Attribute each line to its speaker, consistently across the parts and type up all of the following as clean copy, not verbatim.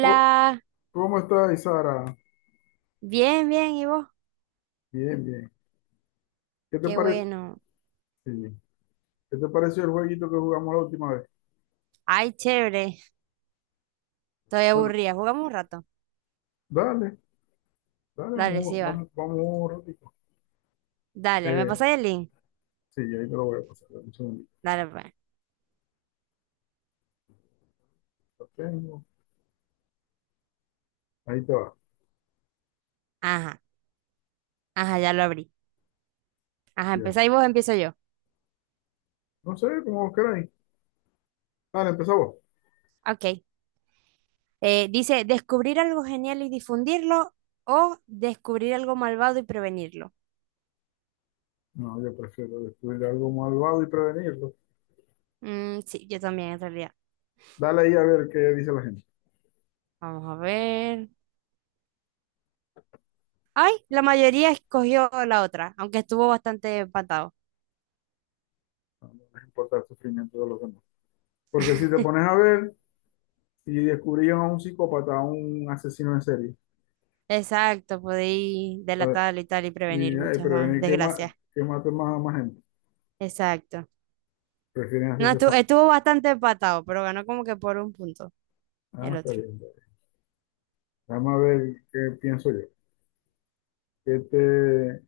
Speaker 1: Oh, ¿cómo estás, Sara?
Speaker 2: bien, bien, ¿y vos?
Speaker 1: Bien, bien. ¿Qué te
Speaker 2: Qué
Speaker 1: parece?
Speaker 2: bueno.
Speaker 1: ¿Qué te pareció el jueguito que jugamos la última vez?
Speaker 2: Ay, chévere. Estoy
Speaker 1: Bueno,
Speaker 2: aburrida. Jugamos un rato.
Speaker 1: dale, dale,
Speaker 2: Dale, sí
Speaker 1: vamos,
Speaker 2: va.
Speaker 1: vamos, vamos un ratito.
Speaker 2: Dale, ¿me
Speaker 1: Eh,
Speaker 2: pasáis el link?
Speaker 1: sí, ahí te lo voy a pasar. Dame un segundito.
Speaker 2: Dale, pues.
Speaker 1: Lo tengo. Ahí te va.
Speaker 2: Ajá, ajá, ya lo abrí. Ajá,
Speaker 1: Ya.
Speaker 2: empezáis vos, empiezo yo.
Speaker 1: No sé, como vos queráis. Dale, empezá vos.
Speaker 2: Ok. Dice, descubrir algo genial y difundirlo o descubrir algo malvado y prevenirlo.
Speaker 1: No, yo prefiero descubrir algo malvado y prevenirlo.
Speaker 2: Mm, sí, yo también, en realidad.
Speaker 1: Dale ahí a ver qué dice la gente.
Speaker 2: Vamos a ver. Ay, la mayoría escogió la otra, aunque estuvo bastante empatado.
Speaker 1: No, no les importa el sufrimiento de los demás. Porque si te pones a ver, si descubrían a un psicópata, a un asesino en serie.
Speaker 2: Exacto, podéis
Speaker 1: eh,
Speaker 2: delatarlo y tal y
Speaker 1: Y
Speaker 2: prevenir
Speaker 1: ay,
Speaker 2: muchas más
Speaker 1: prevenir que, ma
Speaker 2: desgracias.
Speaker 1: que maten más a más gente.
Speaker 2: Exacto.
Speaker 1: Prefieren
Speaker 2: No,
Speaker 1: hacerse fa-.
Speaker 2: estuvo bastante empatado, pero ganó como que por un punto
Speaker 1: Ah,
Speaker 2: el
Speaker 1: está
Speaker 2: otro.
Speaker 1: bien, está bien. Vamos a ver qué pienso yo. ¿Qué te,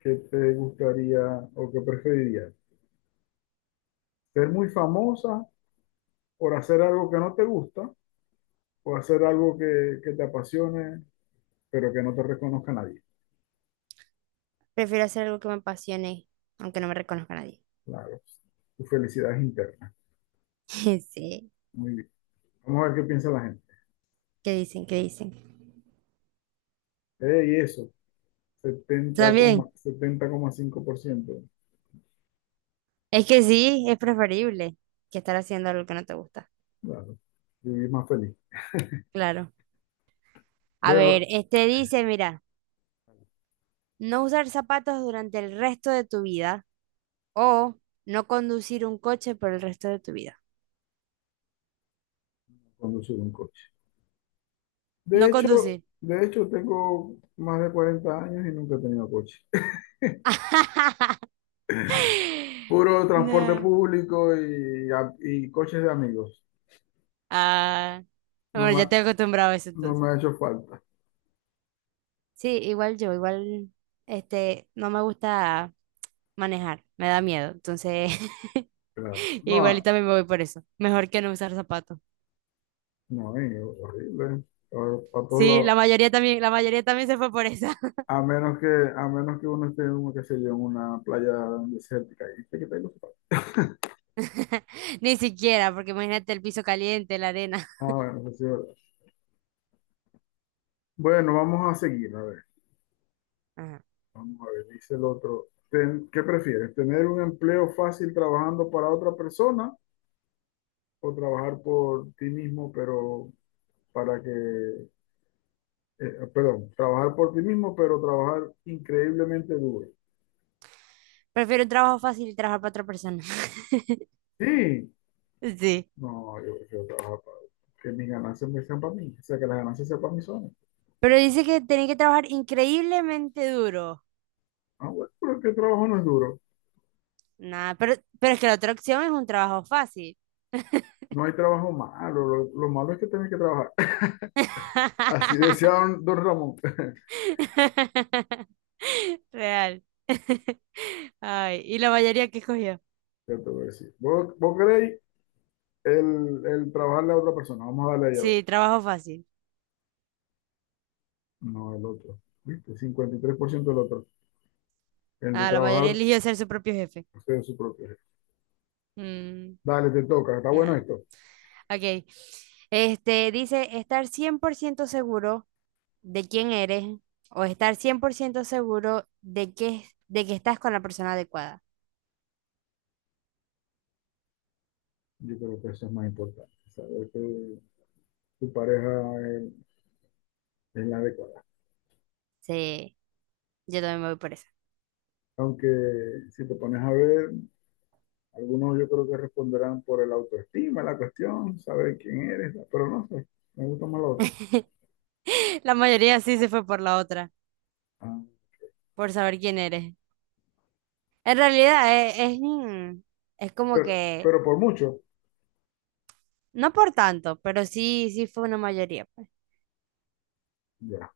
Speaker 1: qué te gustaría o qué preferirías? ¿Ser muy famosa por hacer algo que no te gusta o hacer algo que te apasione pero que no te reconozca nadie?
Speaker 2: Prefiero hacer algo que me apasione, aunque no me reconozca nadie.
Speaker 1: Claro, tu felicidad es interna.
Speaker 2: Sí,
Speaker 1: Muy bien. Vamos a ver qué piensa la gente.
Speaker 2: ¿qué dicen? ¿Qué dicen?
Speaker 1: Y eso,
Speaker 2: También,
Speaker 1: 70,5%.
Speaker 2: es que sí, es preferible que estar haciendo algo que no te gusta.
Speaker 1: Claro, vivir más feliz.
Speaker 2: Claro. A
Speaker 1: Bueno,
Speaker 2: ver, este dice, mira, no usar zapatos durante el resto de tu vida o no conducir un coche por el resto de tu vida.
Speaker 1: conducir un coche. De
Speaker 2: No
Speaker 1: hecho,
Speaker 2: conducir.
Speaker 1: de hecho, tengo más de 40 años y nunca he tenido coche. Puro transporte
Speaker 2: No.
Speaker 1: público y, y coches de amigos.
Speaker 2: Ah,
Speaker 1: No
Speaker 2: bueno,
Speaker 1: me,
Speaker 2: ya
Speaker 1: ha-
Speaker 2: te he acostumbrado a eso
Speaker 1: no me
Speaker 2: entonces.
Speaker 1: ha hecho falta.
Speaker 2: Sí, igual yo, igual, este, no me gusta manejar, me da miedo. Entonces,
Speaker 1: Claro.
Speaker 2: igual y
Speaker 1: No,
Speaker 2: también me voy por eso. Mejor que no usar zapatos.
Speaker 1: no, es horrible. Para todos
Speaker 2: Sí,
Speaker 1: lados.
Speaker 2: la mayoría también se fue por eso.
Speaker 1: A menos que, a menos que uno esté qué sé yo, en una playa desértica. Y que tengo zapatos.
Speaker 2: Ni siquiera, porque imagínate el piso caliente, la arena.
Speaker 1: Ah, bueno, eso sí es verdad. Bueno, vamos a seguir. A ver,
Speaker 2: Ajá.
Speaker 1: vamos a ver, dice el otro. ¿Qué prefieres? ¿Tener un empleo fácil trabajando para otra persona, o trabajar por ti mismo, pero para que, eh, perdón, trabajar por ti mismo, pero trabajar increíblemente duro?
Speaker 2: Prefiero un trabajo fácil y trabajar para otra persona.
Speaker 1: Sí,
Speaker 2: Sí.
Speaker 1: no, yo prefiero trabajar para que mis ganancias me sean para mí, o sea, que las ganancias sean para mí solas.
Speaker 2: Pero dice que tenés que trabajar increíblemente duro.
Speaker 1: Ah, bueno, pero es que el trabajo no es duro.
Speaker 2: Nada, pero es que la otra opción es un trabajo fácil.
Speaker 1: No hay trabajo malo, lo malo es que tenés que trabajar. Así decía don Ramón.
Speaker 2: Real. Ay, ¿y la mayoría que escogió?
Speaker 1: Ya te voy a decir. ¿Vos queréis el trabajarle a otra persona? Vamos a darle ahí a ver.
Speaker 2: Sí, trabajo fácil.
Speaker 1: No, el otro. ¿Viste? 53% del otro. El de
Speaker 2: Ah, la mayoría
Speaker 1: trabajar
Speaker 2: eligió ser su propio jefe.
Speaker 1: usted es su propio.
Speaker 2: Mm,
Speaker 1: Dale, te toca, está bueno
Speaker 2: nada.
Speaker 1: esto.
Speaker 2: Ok. Este dice estar 100% seguro de quién eres o estar 100% seguro de que estás con la persona adecuada.
Speaker 1: Yo creo que eso es más importante, saber que tu pareja es la adecuada.
Speaker 2: Sí, yo también me voy por eso.
Speaker 1: Aunque si te pones a ver, algunos yo creo que responderán por el autoestima, la cuestión, saber quién eres, pero no sé, me gusta más lo otro.
Speaker 2: La mayoría sí se fue por la otra,
Speaker 1: Ah,
Speaker 2: por saber quién eres. En realidad es, es, como
Speaker 1: Pero,
Speaker 2: que,
Speaker 1: pero por mucho,
Speaker 2: no por tanto, pero sí, sí fue una mayoría pues.
Speaker 1: ya,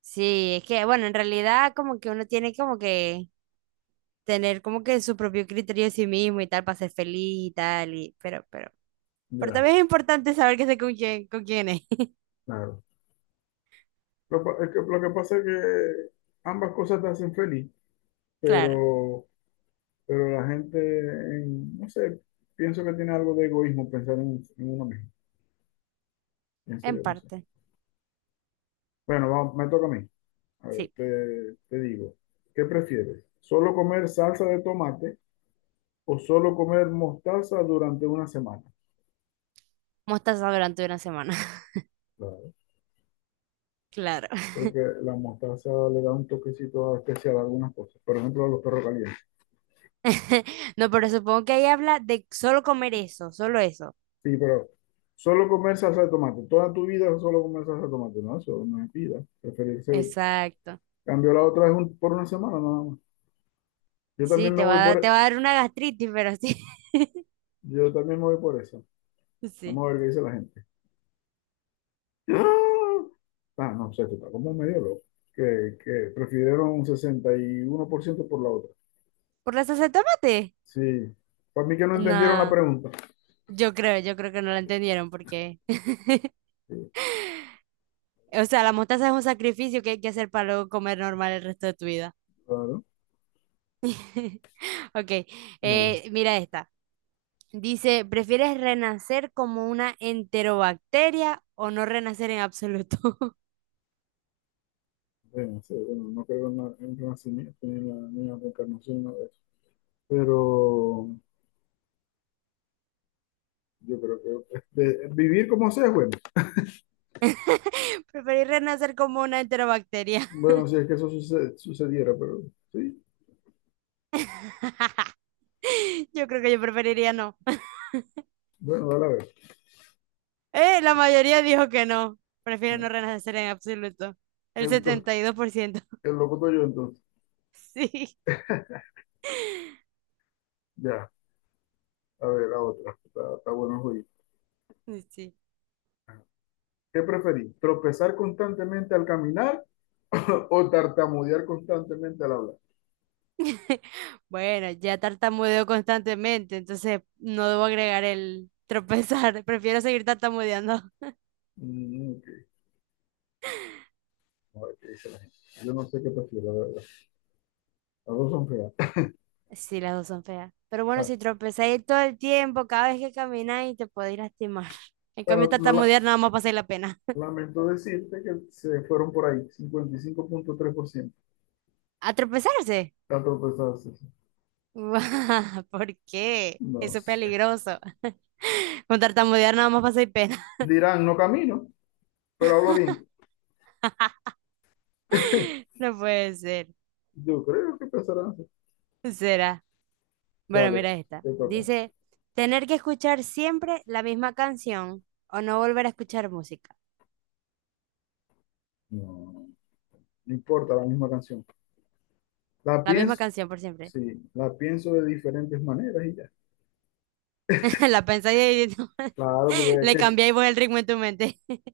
Speaker 2: Sí, es que, bueno, en realidad como que uno tiene como que tener como que su propio criterio de sí mismo y tal para ser feliz y tal, y, pero
Speaker 1: ya,
Speaker 2: también es importante saber que sé con quién es.
Speaker 1: claro. Es que, lo que pasa es que ambas cosas te hacen feliz,
Speaker 2: Claro,
Speaker 1: pero, pero la gente, no sé, pienso que tiene algo de egoísmo pensar en uno mismo, pienso
Speaker 2: en
Speaker 1: yo, no sé.
Speaker 2: parte,
Speaker 1: Bueno, vamos, me toca a mí. A ver,
Speaker 2: sí.
Speaker 1: te digo, ¿qué prefieres? ¿Solo comer salsa de tomate o solo comer mostaza durante una semana?
Speaker 2: Mostaza durante una semana,
Speaker 1: Claro.
Speaker 2: claro.
Speaker 1: Porque la mostaza le da un toquecito especial a algunas cosas, por ejemplo a los perros calientes.
Speaker 2: No, pero supongo que ahí habla de solo comer eso, solo eso.
Speaker 1: Sí, pero solo comer salsa de tomate, toda tu vida solo comer salsa de tomate, no, eso no es vida. Preferirse,
Speaker 2: Exacto.
Speaker 1: cambio la otra es un- por una semana nada más. Yo
Speaker 2: Sí,
Speaker 1: también me
Speaker 2: te va
Speaker 1: voy
Speaker 2: a,
Speaker 1: por,
Speaker 2: te
Speaker 1: e,
Speaker 2: va a dar una gastritis, pero sí.
Speaker 1: yo también me voy por esa.
Speaker 2: Sí.
Speaker 1: Vamos a ver qué dice la gente. ¡Ah! Ah, no sé, tú estás como medio loco. Que prefirieron un 61% por ciento por la otra.
Speaker 2: ¿Por la salsa de tomate?
Speaker 1: Sí. Para mí que no entendieron la
Speaker 2: No,
Speaker 1: pregunta.
Speaker 2: yo creo que no la entendieron porque...
Speaker 1: Sí,
Speaker 2: O sea, la mostaza es un sacrificio que hay que hacer para luego comer normal el resto de tu vida.
Speaker 1: claro.
Speaker 2: Ok,
Speaker 1: Dale.
Speaker 2: mira esta. Dice, ¿prefieres renacer como una enterobacteria o no renacer en absoluto?
Speaker 1: Bueno, sí, bueno, no creo en el renacimiento ni en la reencarnación, nada de eso. Pero yo creo que este, vivir como sea es bueno.
Speaker 2: Preferir renacer como una enterobacteria.
Speaker 1: Bueno, si es que eso sucediera, pero sí.
Speaker 2: Yo creo que yo preferiría no.
Speaker 1: Bueno, dale a ver.
Speaker 2: La mayoría dijo que no. Prefiere no
Speaker 1: Ah,
Speaker 2: renacer en absoluto. El
Speaker 1: entonces,
Speaker 2: 72%.
Speaker 1: el loco soy yo entonces.
Speaker 2: Sí,
Speaker 1: Ya, a ver, la otra. Está bueno el juego.
Speaker 2: sí.
Speaker 1: ¿Qué preferís? ¿Tropezar constantemente al caminar o tartamudear constantemente al hablar?
Speaker 2: Bueno, ya tartamudeo constantemente, entonces no debo agregar el tropezar. Prefiero seguir tartamudeando.
Speaker 1: Mm, ok. A ver qué dice la gente. Yo no sé qué prefiero, la verdad. Las dos son feas.
Speaker 2: Sí, las dos son feas. Pero bueno,
Speaker 1: Ah,
Speaker 2: si tropezáis todo el tiempo, cada vez que camináis, te podéis lastimar. En cambio,
Speaker 1: bueno,
Speaker 2: tartamudear nada más pasáis la pena.
Speaker 1: lamento decirte que se fueron por ahí, 55,3%
Speaker 2: ¿A tropezarse?
Speaker 1: a tropezarse. Sí.
Speaker 2: ¿Por qué?
Speaker 1: No
Speaker 2: Eso es
Speaker 1: sé.
Speaker 2: peligroso. Con tartamudear nada más pasáis pena.
Speaker 1: Dirán, no camino, pero hablo bien.
Speaker 2: No puede ser.
Speaker 1: Yo creo que empezarán así.
Speaker 2: Será. Bueno,
Speaker 1: Dale,
Speaker 2: mira esta.
Speaker 1: te toca.
Speaker 2: Dice, tener que escuchar siempre la misma canción o no volver a escuchar música.
Speaker 1: No, no importa, la misma canción. La
Speaker 2: La misma
Speaker 1: pienso,
Speaker 2: canción por siempre.
Speaker 1: sí, la pienso de diferentes maneras y ya.
Speaker 2: La pensáis y no,
Speaker 1: Claro, porque hay
Speaker 2: le
Speaker 1: que...
Speaker 2: cambiáis vos el ritmo en tu mente.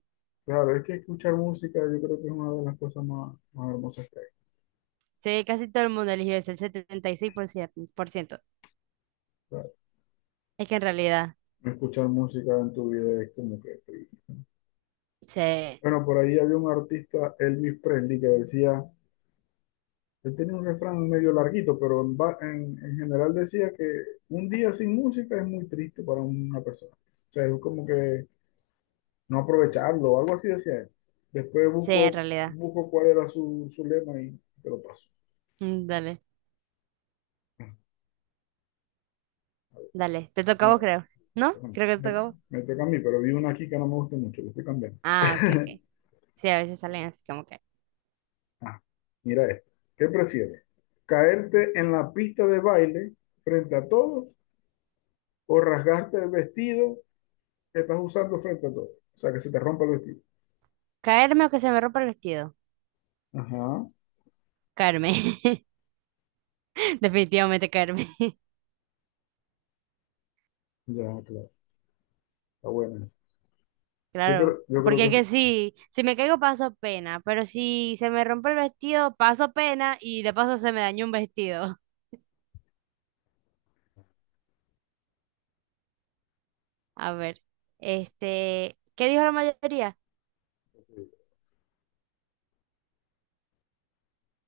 Speaker 1: Claro, es que escuchar música yo creo que es una de las cosas más, más hermosas que hay.
Speaker 2: Sí, casi todo el mundo eligió eso, el 76% por ciento.
Speaker 1: Claro.
Speaker 2: Es que en realidad,
Speaker 1: Escuchar música en tu vida es como que...
Speaker 2: sí,
Speaker 1: Bueno, por ahí había un artista, Elvis Presley, que decía, él tenía un refrán medio larguito, pero en general decía que un día sin música es muy triste para una persona. O sea, es como que no aprovecharlo, algo así decía él. Después
Speaker 2: sí, en
Speaker 1: busco,
Speaker 2: realidad.
Speaker 1: busco cuál era su lema y te lo paso.
Speaker 2: Dale, dale. Te toca a
Speaker 1: Vamos
Speaker 2: vos, creo.
Speaker 1: a
Speaker 2: ¿No?
Speaker 1: Bueno,
Speaker 2: Creo que te
Speaker 1: me,
Speaker 2: toca a vos.
Speaker 1: me toca a mí, pero vi una aquí que no me gusta mucho, lo estoy cambiando.
Speaker 2: Ah, ok, ok. Sí, a veces salen así como que.
Speaker 1: Ah, mira esto. ¿Qué prefieres? ¿Caerte en la pista de baile frente a todos o rasgarte el vestido que estás usando frente a todos? O sea, que se te rompa el vestido.
Speaker 2: ¿Caerme o que se me rompa el vestido?
Speaker 1: Ajá,
Speaker 2: Caerme. Definitivamente caerme,
Speaker 1: ya, claro. Está buena esa.
Speaker 2: claro.
Speaker 1: Yo creo
Speaker 2: Porque
Speaker 1: que
Speaker 2: es
Speaker 1: eso,
Speaker 2: que sí, si me caigo paso pena, pero si se me rompe el vestido, paso pena y de paso se me dañó un vestido. A ver, este, ¿qué dijo la mayoría?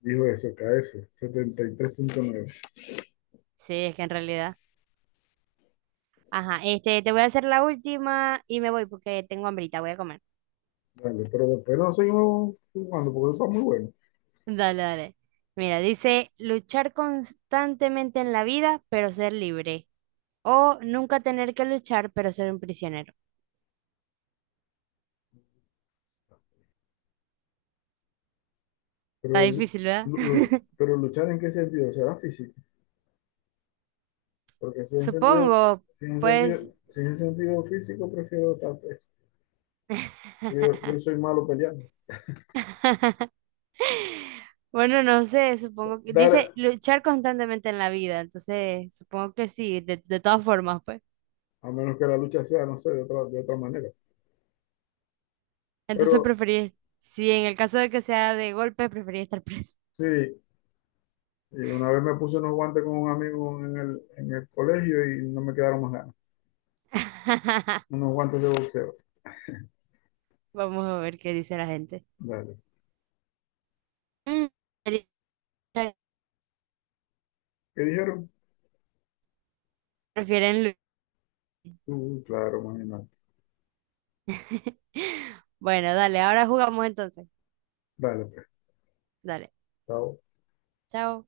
Speaker 1: dijo eso, caerse, 73,9.
Speaker 2: Sí, es que en realidad. Ajá, este, te voy a hacer la última y me voy porque tengo hambrita, voy a comer.
Speaker 1: Vale, pero después no seguimos jugando porque eso está muy bueno.
Speaker 2: Dale, dale. Mira, dice luchar constantemente en la vida, pero ser libre. O nunca tener que luchar, pero ser un prisionero.
Speaker 1: Pero,
Speaker 2: Está
Speaker 1: lu-
Speaker 2: difícil, ¿verdad?
Speaker 1: lu- pero luchar, ¿en qué sentido? ¿Será físico? Porque
Speaker 2: Supongo, pues.
Speaker 1: si es en sentido físico, prefiero estar preso. Yo soy malo peleando.
Speaker 2: Bueno, no sé, supongo que dice
Speaker 1: Dar,
Speaker 2: luchar constantemente en la vida, entonces supongo que sí, de todas formas, pues.
Speaker 1: a menos que la lucha sea, no sé, de otra manera.
Speaker 2: Entonces
Speaker 1: Pero
Speaker 2: preferí, si en el caso de que sea de golpe, preferí estar preso.
Speaker 1: sí, y una vez me puse unos guantes con un amigo en el colegio y no me quedaron más ganas. Unos guantes de boxeo.
Speaker 2: Vamos a ver qué dice la gente.
Speaker 1: Dale.
Speaker 2: Mm,
Speaker 1: ¿Qué dijeron?
Speaker 2: prefieren
Speaker 1: Claro, imagínate.
Speaker 2: bueno, dale, ahora jugamos entonces.
Speaker 1: Dale, pues.
Speaker 2: Dale,
Speaker 1: Chao.
Speaker 2: chao.